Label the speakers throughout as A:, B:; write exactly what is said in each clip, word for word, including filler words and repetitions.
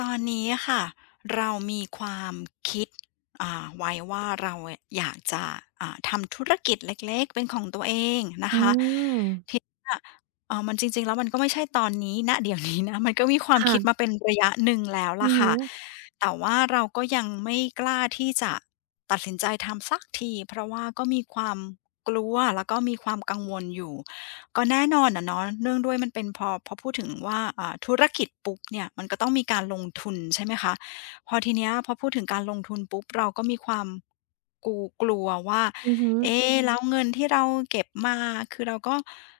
A: ตอนนี้ค่ะเรามีความคิดอ่าไว้ว่าเราอยากจะอ่าทำธุรกิจเล็กๆเป็นของตัวเองนะ
B: อื
A: คะ
B: ม
A: ทีเนี้ยเอ่อมันจริงๆแล้วมันก็ไม่ใช่ตอนนี้ณเดี๋ยวนี้นะมันก็มีความคิด
B: ค่ะ
A: มาเป็นระยะหนึ่งแล้ว
B: อื
A: ล่ะ
B: อฮึ
A: ค่ะแต่ว่าเราก็ยังไม่กล้าที่จะตัดสินใจทำสักทีเพราะว่าก็มีความกลัวแล้วก็มีความกังวลอยู่ ก็แน่นอนอะเนาะเนื่องด้วยมันเป็นพอพอพูดถึงว่าอ่าธุรกิจปุ๊บเนี่ยมันก็ต้องมีการลงทุนใช่ไหมคะพอทีเนี้ยพอพูดถึงการลงทุนปุ๊บเราก็มีความกูกลัวว่า
B: อือฮึ
A: เอ๊แล้วเงินที่เราเก็บมาคือเราก็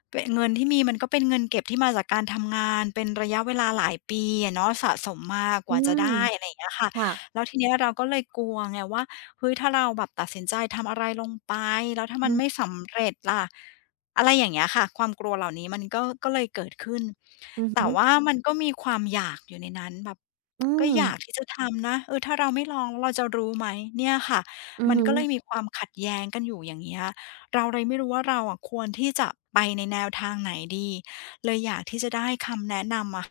A: เปะเงินที่มีมันก็เป็นเงินเก็บที่มาจากการทำงานเป็นระยะเวลาหลายปีอะเนาะสะสมมาก
B: อื
A: ว่าจะ
B: ม
A: ได้อะไรอย่างเงี้ยค่ะ
B: ค่ะ
A: แล้วทีเนี้ยเราก็เลยกลัวไงว่าเฮ้ยถ้าเราแบบตัดสินใจทำอะไรลงไปแล้วถ้ามั
B: อื
A: นไม่
B: อ
A: สำเร็จล่ะ อะไรอย่างเงี้ยค่ะความกลัวเหล่านี้มันก็ก็เลยเกิดขึ้น
B: อือ
A: แต่
B: ฮึ
A: ว่ามันก็มีความอยากอยู่ในนั้นแบบ
B: อื
A: ก็
B: ม
A: อยากที่จะทำนะเออถ้าเราไม่ลองแล้วเราจะรู้ไหมเนี่ยค่ะ
B: อือ
A: มัน
B: ฮึ
A: ก็เลยมีความขัดแย้งกันอยู่อย่างเงี้ยเราเลยไม่รู้ว่าเราอะควรที่จะไปในแนวทางไหนดีเลยอยากที่จะได้คำแนะนำอะ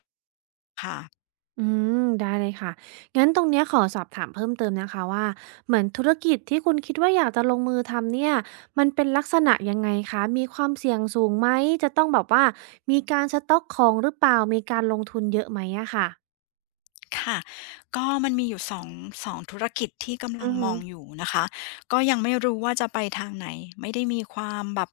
A: ค่ะ
B: อืมได้เลยค่ะ งั้นตรงเนี้ยขอสอบถามเพิ่มเติมนะคะว่าเหมือนธุรกิจที่คุณคิดว่าอยากจะลงมือทำเนี่ยมันเป็นลักษณะยังไงคะมีความเสี่ยงสูงไหมจะต้องแบบว่ามีการสต๊อกของหรือเปล่ามีการลงทุนเยอะไหมอะค่ะ
A: ค่ะก็มันมีอยู่สองสองธุรกิจที่กำลั
B: อื
A: ง
B: อ
A: ม
B: ฮึ
A: องอยู่นะคะก็ยังไม่รู้ว่าจะไปทางไหนไม่ได้มีความแบบ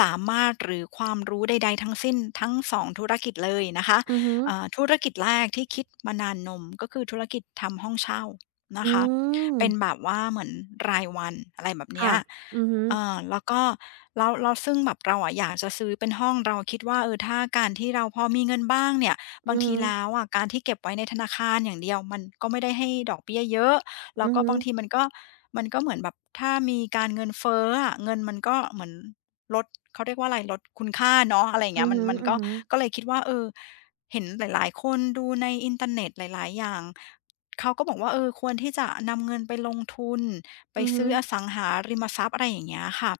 A: สามารถหรือความรู้ใดๆทั้งสิ้นทั้งสองธุรกิจเลยนะคะ
B: อือฮึ
A: เอ่อธุรกิจแรกที่คิดมานานนมก็คือธุรกิจทำห้องเช่านะ
B: อื
A: คะ
B: ม
A: เป็นแบบว่าเหมือนรายวันอะไรแบบเนี้ย
B: ค่ะอือฮึ
A: เอ่อแล้วก็แล้วซึ่งแบบเราอะอยากจะซื้อเป็นห้องเราคิดว่าเออถ้าการที่เราพอมีเงินบ้างเนี่ย บา
B: อื
A: ง
B: อ
A: ที
B: ฮึ
A: แล้วอะการที่เก็บไว้ในธนาคารอย่างเดียวมันก็ไม่ได้ให้ดอกเบี้ยเยอะแล้
B: อื
A: ว
B: อ
A: ก็
B: ฮึ
A: บางทีมันก็มันก็เหมือนแบบถ้ามีการเงินเฟ้ออะเงินมันก็เหมือนลดเขาเรียกว่าอะไรลดคุณค่าเนาะอะไรอย่าง
B: อื
A: เงี้ยมันมัน
B: อ
A: ก็
B: ฮึ
A: ก็เลยคิดว่าเออเห็นหลายๆคนดูในอินเทอร์เน็ตหลายๆอย่างเขาก็บอกว่าเออควรที่จะนำเงินไปลงทุนไป
B: อือฮึ
A: ซื้
B: อื
A: อ
B: อ
A: อ
B: ฮึ
A: สังหาริมทรัพย์อะไรอย่างเงี้ยค่ะ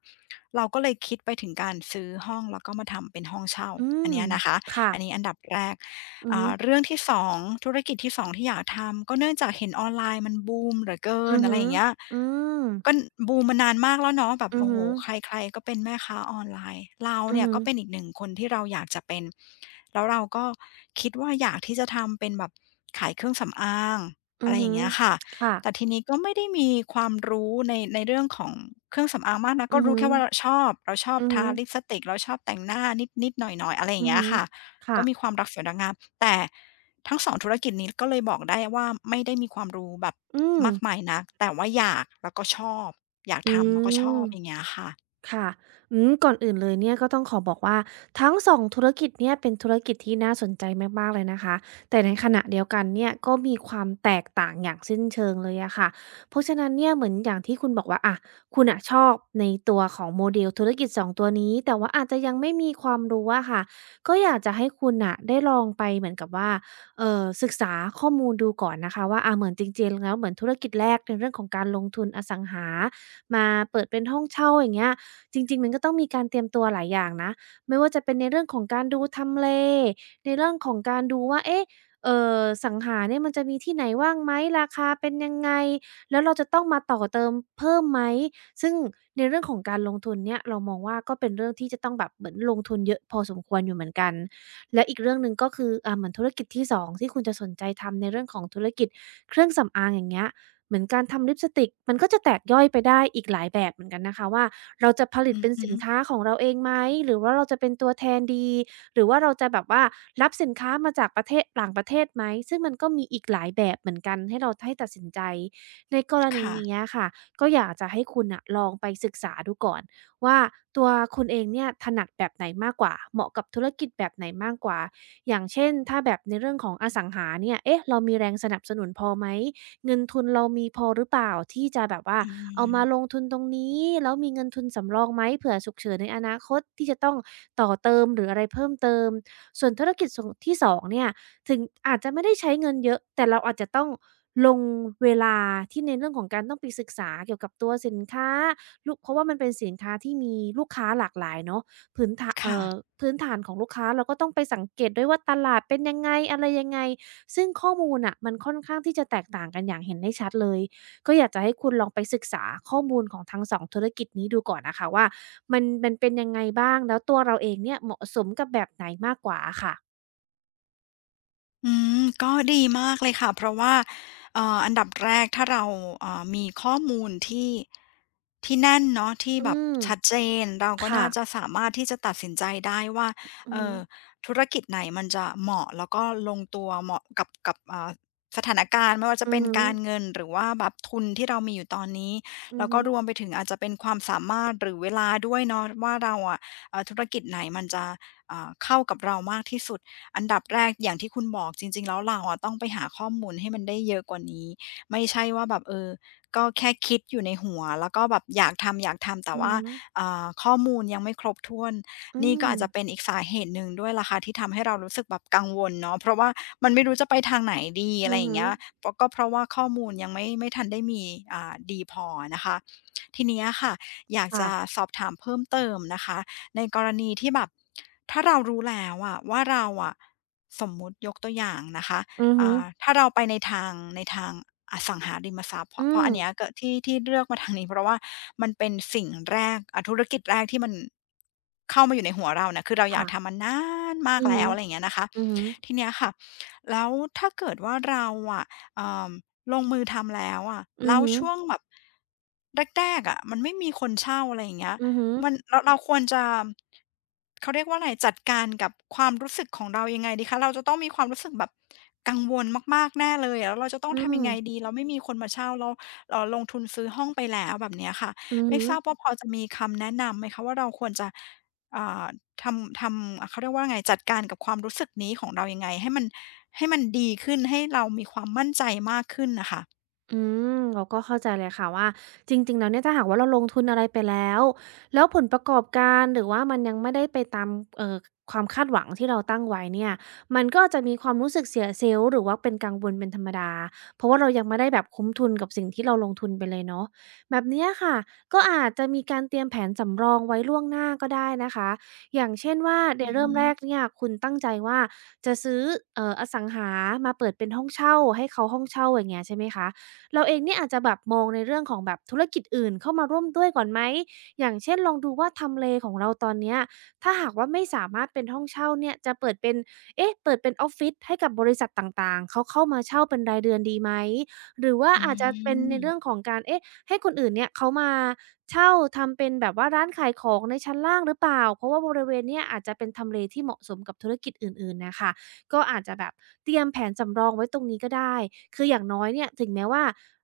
A: เราก็เลยคิดไปถึงการซื้อห้องแล้วก็มาทำเป็นห้องเช่า
B: อื
A: อัน
B: ม
A: เนี้ยนะคะ
B: ค่ะ
A: อันนี้อันดับแรก
B: อือฮึ
A: อ่าเรื่องที่สองธุรกิจที่สองที่อยากทำก็เนื่องจากเห็นออนไลน์มันบูมเหลือเกิ
B: อื
A: น
B: อ
A: อะไร
B: ฮึ
A: อย่างเงี้ย
B: อืม
A: ก็บูมมานานมากแล้วเนาะแบบ
B: อือ
A: โอ้โฮ
B: ฮึ
A: ใครๆก็เป็นแม่ค้าออนไลน์เรา
B: อือ
A: เนี่ย
B: ฮึ
A: ก็เป็นอีกหนึ่งคนที่เราอยากจะเป็นแล้วเราก็คิดว่าอยากที่จะทำเป็นแบบขายเครื่องสำอางอะ
B: อื
A: ไร
B: อ
A: อ
B: ฮึ
A: ย่างเงี้ยค่ะ
B: ค่ะ
A: แต่ทีนี้ก็ไม่ได้มีความรู้ในในเรื่องของเครื่องสำอางมากนัก
B: อื
A: ก็
B: อ
A: รู้
B: ฮึ
A: แค่ว่าเราชอบเราชอบ
B: อือฮึ
A: ทาลิปสติกเราชอบแต่งหน้านิดๆหน่อยๆอะไรอย่า
B: อื
A: ง
B: อ
A: เงี้ย
B: ฮึ
A: ค่ะ ก็
B: ค่ะ
A: มีความรักสวยรักงามแต่ทั้งสองธุรกิจนี้ก็เลยบอกได้ว่าไม่ได้มีความรู้แบบ
B: อืม
A: มากมายนักแต่ว่าอยากแล้วก็ชอบอยาก
B: อื
A: ทำแล้วก็ชอ
B: ม
A: บอย่างเงี้ยค่ะ
B: ค่ะอืมก่อนอื่นเลยเนี่ยก็ต้องขอบอกว่าทั้งสองธุรกิจเนี่ยเป็นธุรกิจที่น่าสนใจมากๆเลยนะคะแต่ในขณะเดียวกันเนี่ยก็มีความแตกต่างอย่างสิ้นเชิงเลยอะค่ะเพราะฉะนั้นเนี่ยเหมือนอย่างที่คุณบอกว่าอะคุณน่ะชอบในตัวของ model ธุรกิจสองตัวนี้แต่ว่าอาจจะยังไม่มีความรู้อะค่ะก็อยากจะให้คุณน่ะได้ลองไปเหมือนกับว่าเอ่อศึกษาข้อมูลดูก่อนนะคะว่าอะเหมือนจริงๆแล้วเหมือนธุรกิจแรกในเรื่องของการลงทุนอสังหามาเปิดเป็นห้องเช่าอย่างเงี้ย จริงๆมันก็ต้องมีการเตรียมตัวหลายอย่างนะไม่ว่าจะเป็นในเรื่องของการดูทำเลในเรื่องของการดูว่าเอ๊ะเอ่อสังหาเนี่ยมันจะมีที่ไหนว่างไหมราคาเป็นยังไงแล้วเราจะต้องมาต่อเติมเพิ่มไหมซึ่งในเรื่องของการลงทุนเนี่ยเรามองว่าก็เป็นเรื่องที่จะต้องแบบเหมือนลงทุนเยอะพอสมควรอยู่เหมือนกันและอีกเรื่องหนึ่งก็คืออ่าเหมือนธุรกิจที่สองที่คุณจะสนใจทำในเรื่องของธุรกิจเครื่องสำอางอย่างเงี้ยเหมือนการทำลิปสติกมันก็จะแตกย่อยไปได้อีกหลายแบบเหมือนกันนะคะว่า เราจะผลิต
A: อือ
B: เป็น
A: ฮึ
B: สินค้าของเราเองไหมหรือว่าเราจะเป็นตัวแทนดีหรือว่าเราจะแบบว่ารับสินค้ามาจากประเทศต่างประเทศไหมซึ่งมันก็มีอีกหลายแบบเหมือนกันให้เราให้ตัดสินใจในกรณี
A: ค่ะ
B: เนี้ยค่ะก็อยากจะให้คุณน่ะลองไปศึกษาดูก่อนว่าตัวคุณเองเนี่ยถนัดแบบไหนมากกว่าเหมาะกับธุรกิจแบบไหนมากกว่าอย่างเช่นถ้าแบบในเรื่องของอสังหาเนี่ยเอ๊ะเรามีแรงสนับสนุนพอไหมเงินทุนเรามีพอหรือเปล่าที่จะแบบว่า
A: อื
B: เอามาล
A: ม
B: งทุนตรงนี้แล้วมีเงินทุนสำรองไหมเผื่อฉุกเฉินในอนาคตที่จะต้องต่อเติมหรืออะไรเพิ่มเติมส่วนธุรกิจส่วนที่สองเนี่ยถึงอาจจะไม่ได้ใช้เงินเยอะแต่เราอาจจะต้องลงเวลาที่ในเรื่องของการต้องไปศึกษาเกี่ยวกับตัวสินค้าลุเพราะว่ามันเป็นสินค้าที่มีลูกค้าหลากหลายเนาะพื้นฐาเอ่
A: ค่ะ
B: อพื้นฐานของลูกค้าเราก็ต้องไปสังเกตด้วยว่าตลาดเป็นยังไงอะไรยังไงซึ่งข้อมูลน่ะมันค่อนข้างที่จะแตกต่างกันอย่างเห็นได้ชัดเลย ก็อยากจะให้คุณลองไปศึกษาข้อมูลของทั้งสองธุรกิจนี้ดูก่อนนะค่ะว่ามันมันเป็นยังไงบ้างแล้วตัวเราเองเนี่ยเหมาะสมกับแบบไหนมากกว่าอะค่ะ
A: อืมก็ดีมากเลยค่ะเพราะว่าเอ่ออันดับแรกถ้าเราเอ่อมีข้อมูลที่ที่แน่นเนาะที่
B: อื
A: แบบ
B: ม
A: ชัดเจนเราก็
B: ค่ะ
A: น่าจะสามารถที่จะตัดสินใจได้ว่า
B: อือ
A: เอ่
B: ฮึ
A: อธุรกิจไหนมันจะเหมาะแล้วก็ลงตัวเหมาะกับกับอ่าสถานการณ์ไม่ว่าจะ
B: อือ
A: เป็น
B: ฮึ
A: การเงินหรือว่าแบบทุนที่เรามีอยู่ตอนนี้
B: อื
A: แล้
B: อ
A: วก็
B: ฮึ
A: รวมไปถึงอาจจะเป็นความสามารถหรือเวลาด้วยเนาะว่าเราอะเอ่อธุรกิจไหนมันจะอ่าเข้ากับเรามากที่สุด อันดับแรกอย่างที่คุณบอกจริงๆแล้วเราอะต้องไปหาข้อมูลให้มันได้เยอะกว่านี้ไม่ใช่ว่าแบบเออก็แค่คิดอยู่ในหัวแล้วก็แบบอยากทำอยากทำแต่
B: อือ
A: ว่า
B: ฮึ
A: อ่าข้อมูลยังไม่ครบถ้วน
B: อื
A: นี่ก็
B: ม
A: อาจจะเป็นอีกสาเหตุหนึ่งด้วยล่ะค่ะที่ทำให้เรารู้สึกแบบกังวลเนาะเพราะว่ามันไม่รู้จะไปทางไหนดีอะ
B: อื
A: ไร
B: อ
A: อย่า
B: ฮึ
A: งเงี้ยเพราะก็เพราะว่าข้อมูลยังไม่ไม่ทันได้มีอ่าดีพออะนะคะทีเนี้ยค่ะอยากจะ
B: ค่ะ
A: สอบถามเพิ่มเติมนะคะ ในกรณีที่แบบถ้าเรารู้แล้วอะว่าเราอะสมมุติยกตัวอย่างนะคะ
B: อือฮึ
A: อ่าถ้าเราไปในทางในทางอสังหาริมทรัพย์เพ
B: อื
A: ราะเพราะ
B: ม
A: อันเนี้ยก็ที่ที่เลือกมาทางนี้เพราะว่ามันเป็นสิ่งแรกอ่ะธุรกิจแรกที่มันเข้ามาอยู่ในหัวเรานะคือเราอยากทำ
B: ค่ะ
A: มานนานมาก
B: อือ
A: แล้
B: ฮึ
A: วอะไรอย่างเงี้ยนะคะ
B: อือฮึ
A: ทีเนี้ยค่ะแล้วถ้าเกิดว่าเราอะเอ่อลงมือทำแล้วอะ
B: อื
A: แล้
B: อ
A: ว
B: ฮึ
A: ช่วงแบบแรกๆอะมันไม่มีคนเช่าอะไรอย่างเงี้ย
B: อือฮึ
A: มันเราเราควรจะเขาเรียกว่าไรจัดการกับความรู้สึกของเรายังไงดีคะเราจะต้องมีความรู้สึกแบบกังวลมากๆแน่เลยอะแล้วเราจะต้อ
B: อื
A: งทำยั
B: ม
A: งไงดีเราไม่มีคนมาเช่าเราเราลงทุนซื้อห้องไปแล้วแบบเนี้ยค่ะ
B: อือ
A: ไม่
B: ฮึ
A: ทราบว่าพอจะมีคำแนะนำไหมคะว่าเราควรจะอ่าทำทำอ่าเขาเรียกว่าไงจัดการกับความรู้สึกนี้ของเรายังไงให้มันให้มันดีขึ้นให้เรามีความมั่นใจมากขึ้นน่ะค่ะ
B: อืมเราก็เข้าใจเลยค่ะว่าจริงๆแล้วเนี่ยถ้าหากว่าเราลงทุนอะไรไปแล้วแล้วผลประกอบการหรือว่ามันยังไม่ได้ไปตามเอ่อความคาดหวังที่เราตั้งไว้เนี่ยมันก็จะมีความรู้สึกเสียเซลล์หรือว่าเป็นกังวลเป็นธรรมดาเพราะว่าเรายังไม่ได้แบบคุ้มทุนกับสิ่งที่เราลงทุนไปเลยเนาะแบบเนี้ยค่ะก็อาจจะมีการเตรียมแผนสำรองไว้ล่วงหน้าก็ได้นะคะอย่างเช่นว่าใน
A: อือฮึ
B: เริ่มแรกเนี่ยคุณตั้งใจว่าจะซื้อเอ่ออสังหามาเปิดเป็นห้องเช่าให้เขาห้องเช่าอย่างเงี้ยใช่ไหมคะ เราเองเนี่ยอาจจะแบบมองในเรื่องของแบบธุรกิจอื่นเข้ามาร่วมด้วยก่อนไหมอย่างเช่นลองดูว่าทำเลของเราตอนเนี้ยถ้าหากว่าไม่สามารถเป็นห้องเช่าเนี่ยจะเปิดเป็นเอ๊ะเปิดเป็นออฟฟิศให้กับบริษัทต่างๆเขาเข้ามาเช่าเป็นรายเดือนดีไหมหรือว่า
A: อื
B: อาจจะเป็นในเรื่อง
A: ม
B: ของการเอ๊ะให้คนอื่นเนี่ยเขามาเช่าทำเป็นแบบว่าร้านขายของในชั้นล่างหรือเปล่าเพราะว่าบริเวณเนี้ยอาจจะเป็นทำเลที่เหมาะสมกับธุรกิจอื่นๆน่ะค่ะก็อาจจะแบบเตรียมแผนสำรองไว้ตรงนี้ก็ได้คืออย่างน้อยเนี่ยถึงแม้ว่า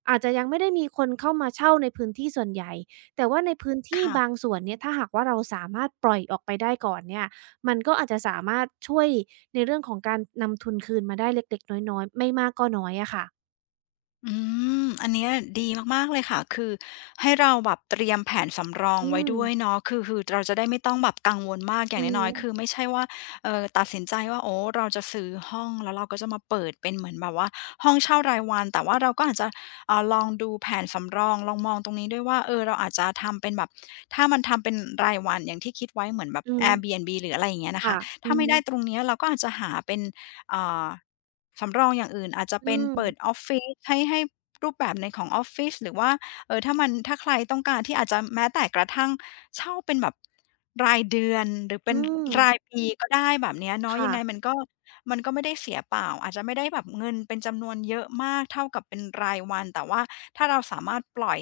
B: อาจจะยังไม่ได้มีคนเข้ามาเช่าในพื้นที่ส่วนใหญ่ แต่ว่าในพื้นที่บา
A: ค่ะ
B: งส่วนเนี่ยถ้าหากว่าเราสามารถปล่อยออกไปได้ก่อนเนี่ยมันก็อาจจะสามารถช่วยในเรื่องของการนำทุนคืนมาได้เล็กๆน้อยๆไม่มากก็น้อยอะค่ะ
A: อืมอันเนี้ยดีมากๆเลยค่ะ คือให้เราแบบเตรียมแผนสำรอง
B: อื
A: ไว้
B: ม
A: ด้วยเนาะคือคือเราจะได้ไม่ต้องแบบกังวลมากอย่า
B: อื
A: ง
B: อ
A: น้อย
B: ฮึ
A: ๆคือไม่ใช่ว่าเอ่อตัดสินใจว่าโอ้เราจะซื้อห้องแล้วเราก็จะมาเปิดเป็นเหมือนแบบว่าห้องเช่ารายวัน แต่ว่าเราก็อาจจะอ่าลองดูแผนสำรองลองมองตรงนี้ด้วยว่าเออเราอาจจะทำเป็นแบบถ้ามันทำเป็นรายวันอย่างที่คิดไว้เหมือนแบบ
B: อืม
A: Airbnb หรืออะไรอย่างเงี้ยนะคะ
B: ค่ะอื
A: ถ้า
B: อ
A: ไม่
B: ฮึ
A: ได้ตรงเนี้ยเราก็อาจจะหาเป็นอ่า สำรองอย่างอื่นอาจจะ
B: อื
A: เป็น
B: ม
A: เปิดออฟฟิศให้ให้รูปแบบในของออฟฟิศหรือว่าเอ่อถ้ามันถ้าใครต้องการที่อาจจะแม้แต่กระทั่งเช่าเป็นแบบรายเดือนหรือเป็
B: อื
A: นราย
B: ม
A: ปีก็ได้แบบเนี้ยเนาะยั
B: ค่ะ
A: งไงมันก็มันก็ไม่ได้เสียเปล่าอาจจะไม่ได้แบบเงินเป็นจำนวนเยอะมากเท่ากับเป็นรายวันแต่ว่าถ้าเราสามารถปล่อย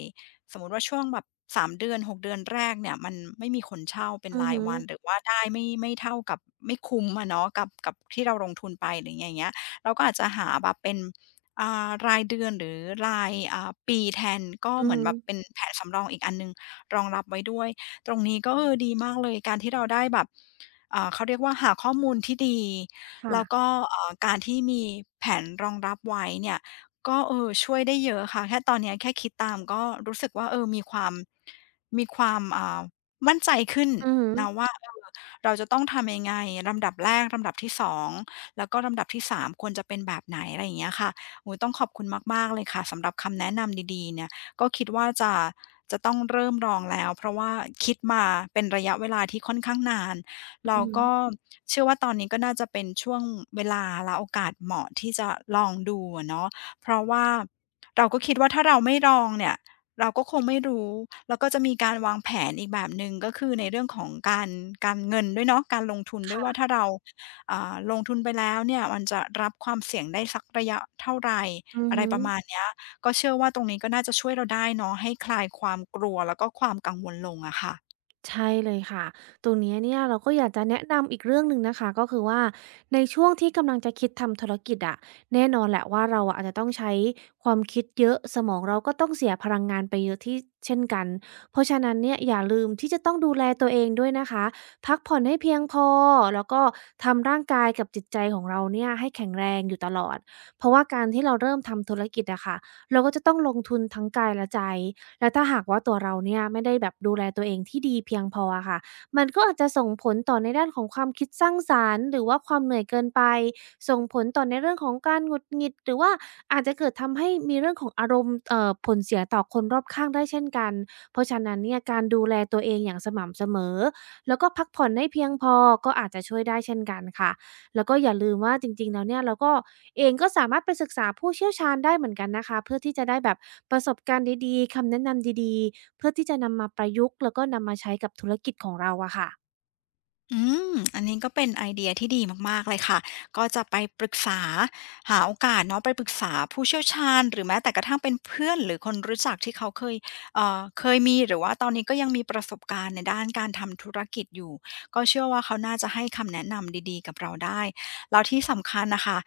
A: สมมุติว่าช่วงแบบสามเดือนหกเดือนแรกเนี่ยมันไม่มีคนเช่าเป็น
B: อือ
A: ราย
B: ฮึ
A: วันหรือว่าได้ไม่ไม่เท่ากับไม่คุ้มอะเนาะกับกับที่เราลงทุนไปหรืออย่างเงี้ย เราก็อาจจะหาแบบเป็นอ่ารายเดือนหรือรายอ่าปีแทนก็
B: อื
A: เห
B: อ
A: มือน
B: ฮึ
A: แบบเป็นแผนสำรองอีกอันหนึ่งรองรับไว้ด้วยตรงนี้ก็เออดีมากเลยการที่เราได้แบบอ่าเขาเรียกว่าหาข้อมูลที่ดีแล้ว
B: ค่ะ
A: ก็เอ่อการที่มีแผนรองรับไว้เนี่ยก็เออช่วยได้เยอะค่ะแค่ตอนเนี้ยแค่คิดตามก็รู้สึกว่าเออมีความมีความอ่ามั่นใจขึ้น
B: อือฮึ
A: นะว่าเออเราจะต้องทำยังไงลำดับแรกลำดับที่สอง แล้วก็ลำดับที่สามควรจะเป็นแบบไหนอะไรอย่างเงี้ยค่ะโอ้โฮต้องขอบคุณมากๆเลยค่ะสำหรับคำแนะนำดีๆเนี่ยก็คิดว่าจะจะต้องเริ่มลองแล้วเพราะว่าคิดมาเป็นระยะเวลาที่ค่อนข้างนานแล้
B: อื
A: ว
B: อฮึ
A: ก็เชื่อว่าตอนนี้ก็น่าจะเป็นช่วงเวลาและโอกาสเหมาะที่จะลองดูอะเนาะเพราะว่าเราก็คิดว่าถ้าเราไม่ลองเนี่ยเราก็คงไม่รู้แล้วก็จะมีการวางแผนอีกแบบหนึ่งก็คือในเรื่องของการการเงินด้วยเนาะการลงทุนด้วยว่าถ้า
B: ค่ะ
A: เรา อ่าลงทุนไปแล้วเนี่ยมันจะรับความเสี่ยงได้สักระยะเท่าไหร
B: อือ
A: อะไร
B: ฮึ
A: ประมาณเนี้ยก็เชื่อว่าตรงนี้ก็น่าจะช่วยเราได้เนาะให้คลายความกลัวแล้วก็ความกังวลลงอะค่ะ
B: ใช่เลยค่ะ ตรงเนี้ยเนี่ยเราก็อยากจะแนะนำอีกเรื่องหนึ่งนะคะก็คือว่าในช่วงที่กำลังจะคิดทำธุรกิจอะแน่นอนแหละว่าเราอะอาจจะต้องใช้ความคิดเยอะสมองเราก็ต้องเสียพลังงานไปเยอะที่เช่นกันเพราะฉะนั้นเนี่ยอย่าลืมที่จะต้องดูแลตัวเองด้วยนะคะพักผ่อนให้เพียงพอแล้วก็ทำร่างกายกับจิตใจของเราเนี่ยให้แข็งแรงอยู่ตลอดเพราะว่าการที่เราเริ่มทำธุรกิจอะค่ะเราก็จะต้องลงทุนทั้งกายและใจ แล้วถ้าหากว่าตัวเราเนี่ยไม่ได้แบบดูแลตัวเองที่ดีเพียงพออะค่ะมันก็อาจจะส่งผลต่อในด้านของความคิดสร้างสรรค์หรือว่าความเหนื่อยเกินไปส่งผลต่อในเรื่องของการหงุดหงิดหรือว่าอาจจะเกิดทำให้มีเรื่องของอารมณ์เอ่อผลเสียต่อคนรอบข้างได้เช่นกันเพราะฉะนั้นเนี่ยการดูแลตัวเองอย่างสม่ำเสมอแล้วก็พักผ่อนให้เพียงพอก็อาจจะช่วยได้เช่นกันค่ะ แล้วก็อย่าลืมว่าจริงๆแล้วเนี่ยเราก็เองก็สามารถไปศึกษาผู้เชี่ยวชาญได้เหมือนกันนะคะเพื่อที่จะได้แบบประสบการณ์ดีๆคำแนะนำดีๆเพื่อที่จะนำมาประยุกต์แล้วก็นำมาใช้กับธุรกิจของเราอะค่ะ
A: อืมอันนี้ก็เป็นไอเดียที่ดีมากๆเลยค่ะ ก็จะไปปรึกษาหาโอกาสเนาะไปปรึกษาผู้เชี่ยวชาญหรือแม้แต่กระทั่งเป็นเพื่อนหรือคนรู้จักที่เขาเคยเอ่อเคยมีหรือว่าตอนนี้ก็ยังมีประสบการณ์ในด้านการทำธุรกิจอยู่ ก็เชื่อว่าเขาน่าจะให้คำแนะนำดีๆกับเราได้แล้วที่สำคัญนะคะ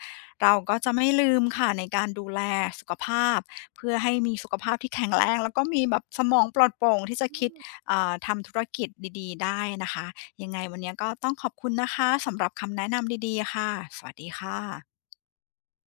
A: เราก็จะไม่ลืมค่ะในการดูแลสุขภาพเพื่อให้มีสุขภาพที่แข็งแรงแล้วก็มีแบบสมองปลอดโปร่งที่จะคิดเอ่อทำธุรกิจดีๆได้นะคะ ยังไงวันนี้ก็ต้องขอบคุณนะคะสำหรับคำแนะนำดีๆค่ะ สวัสดีค่ะ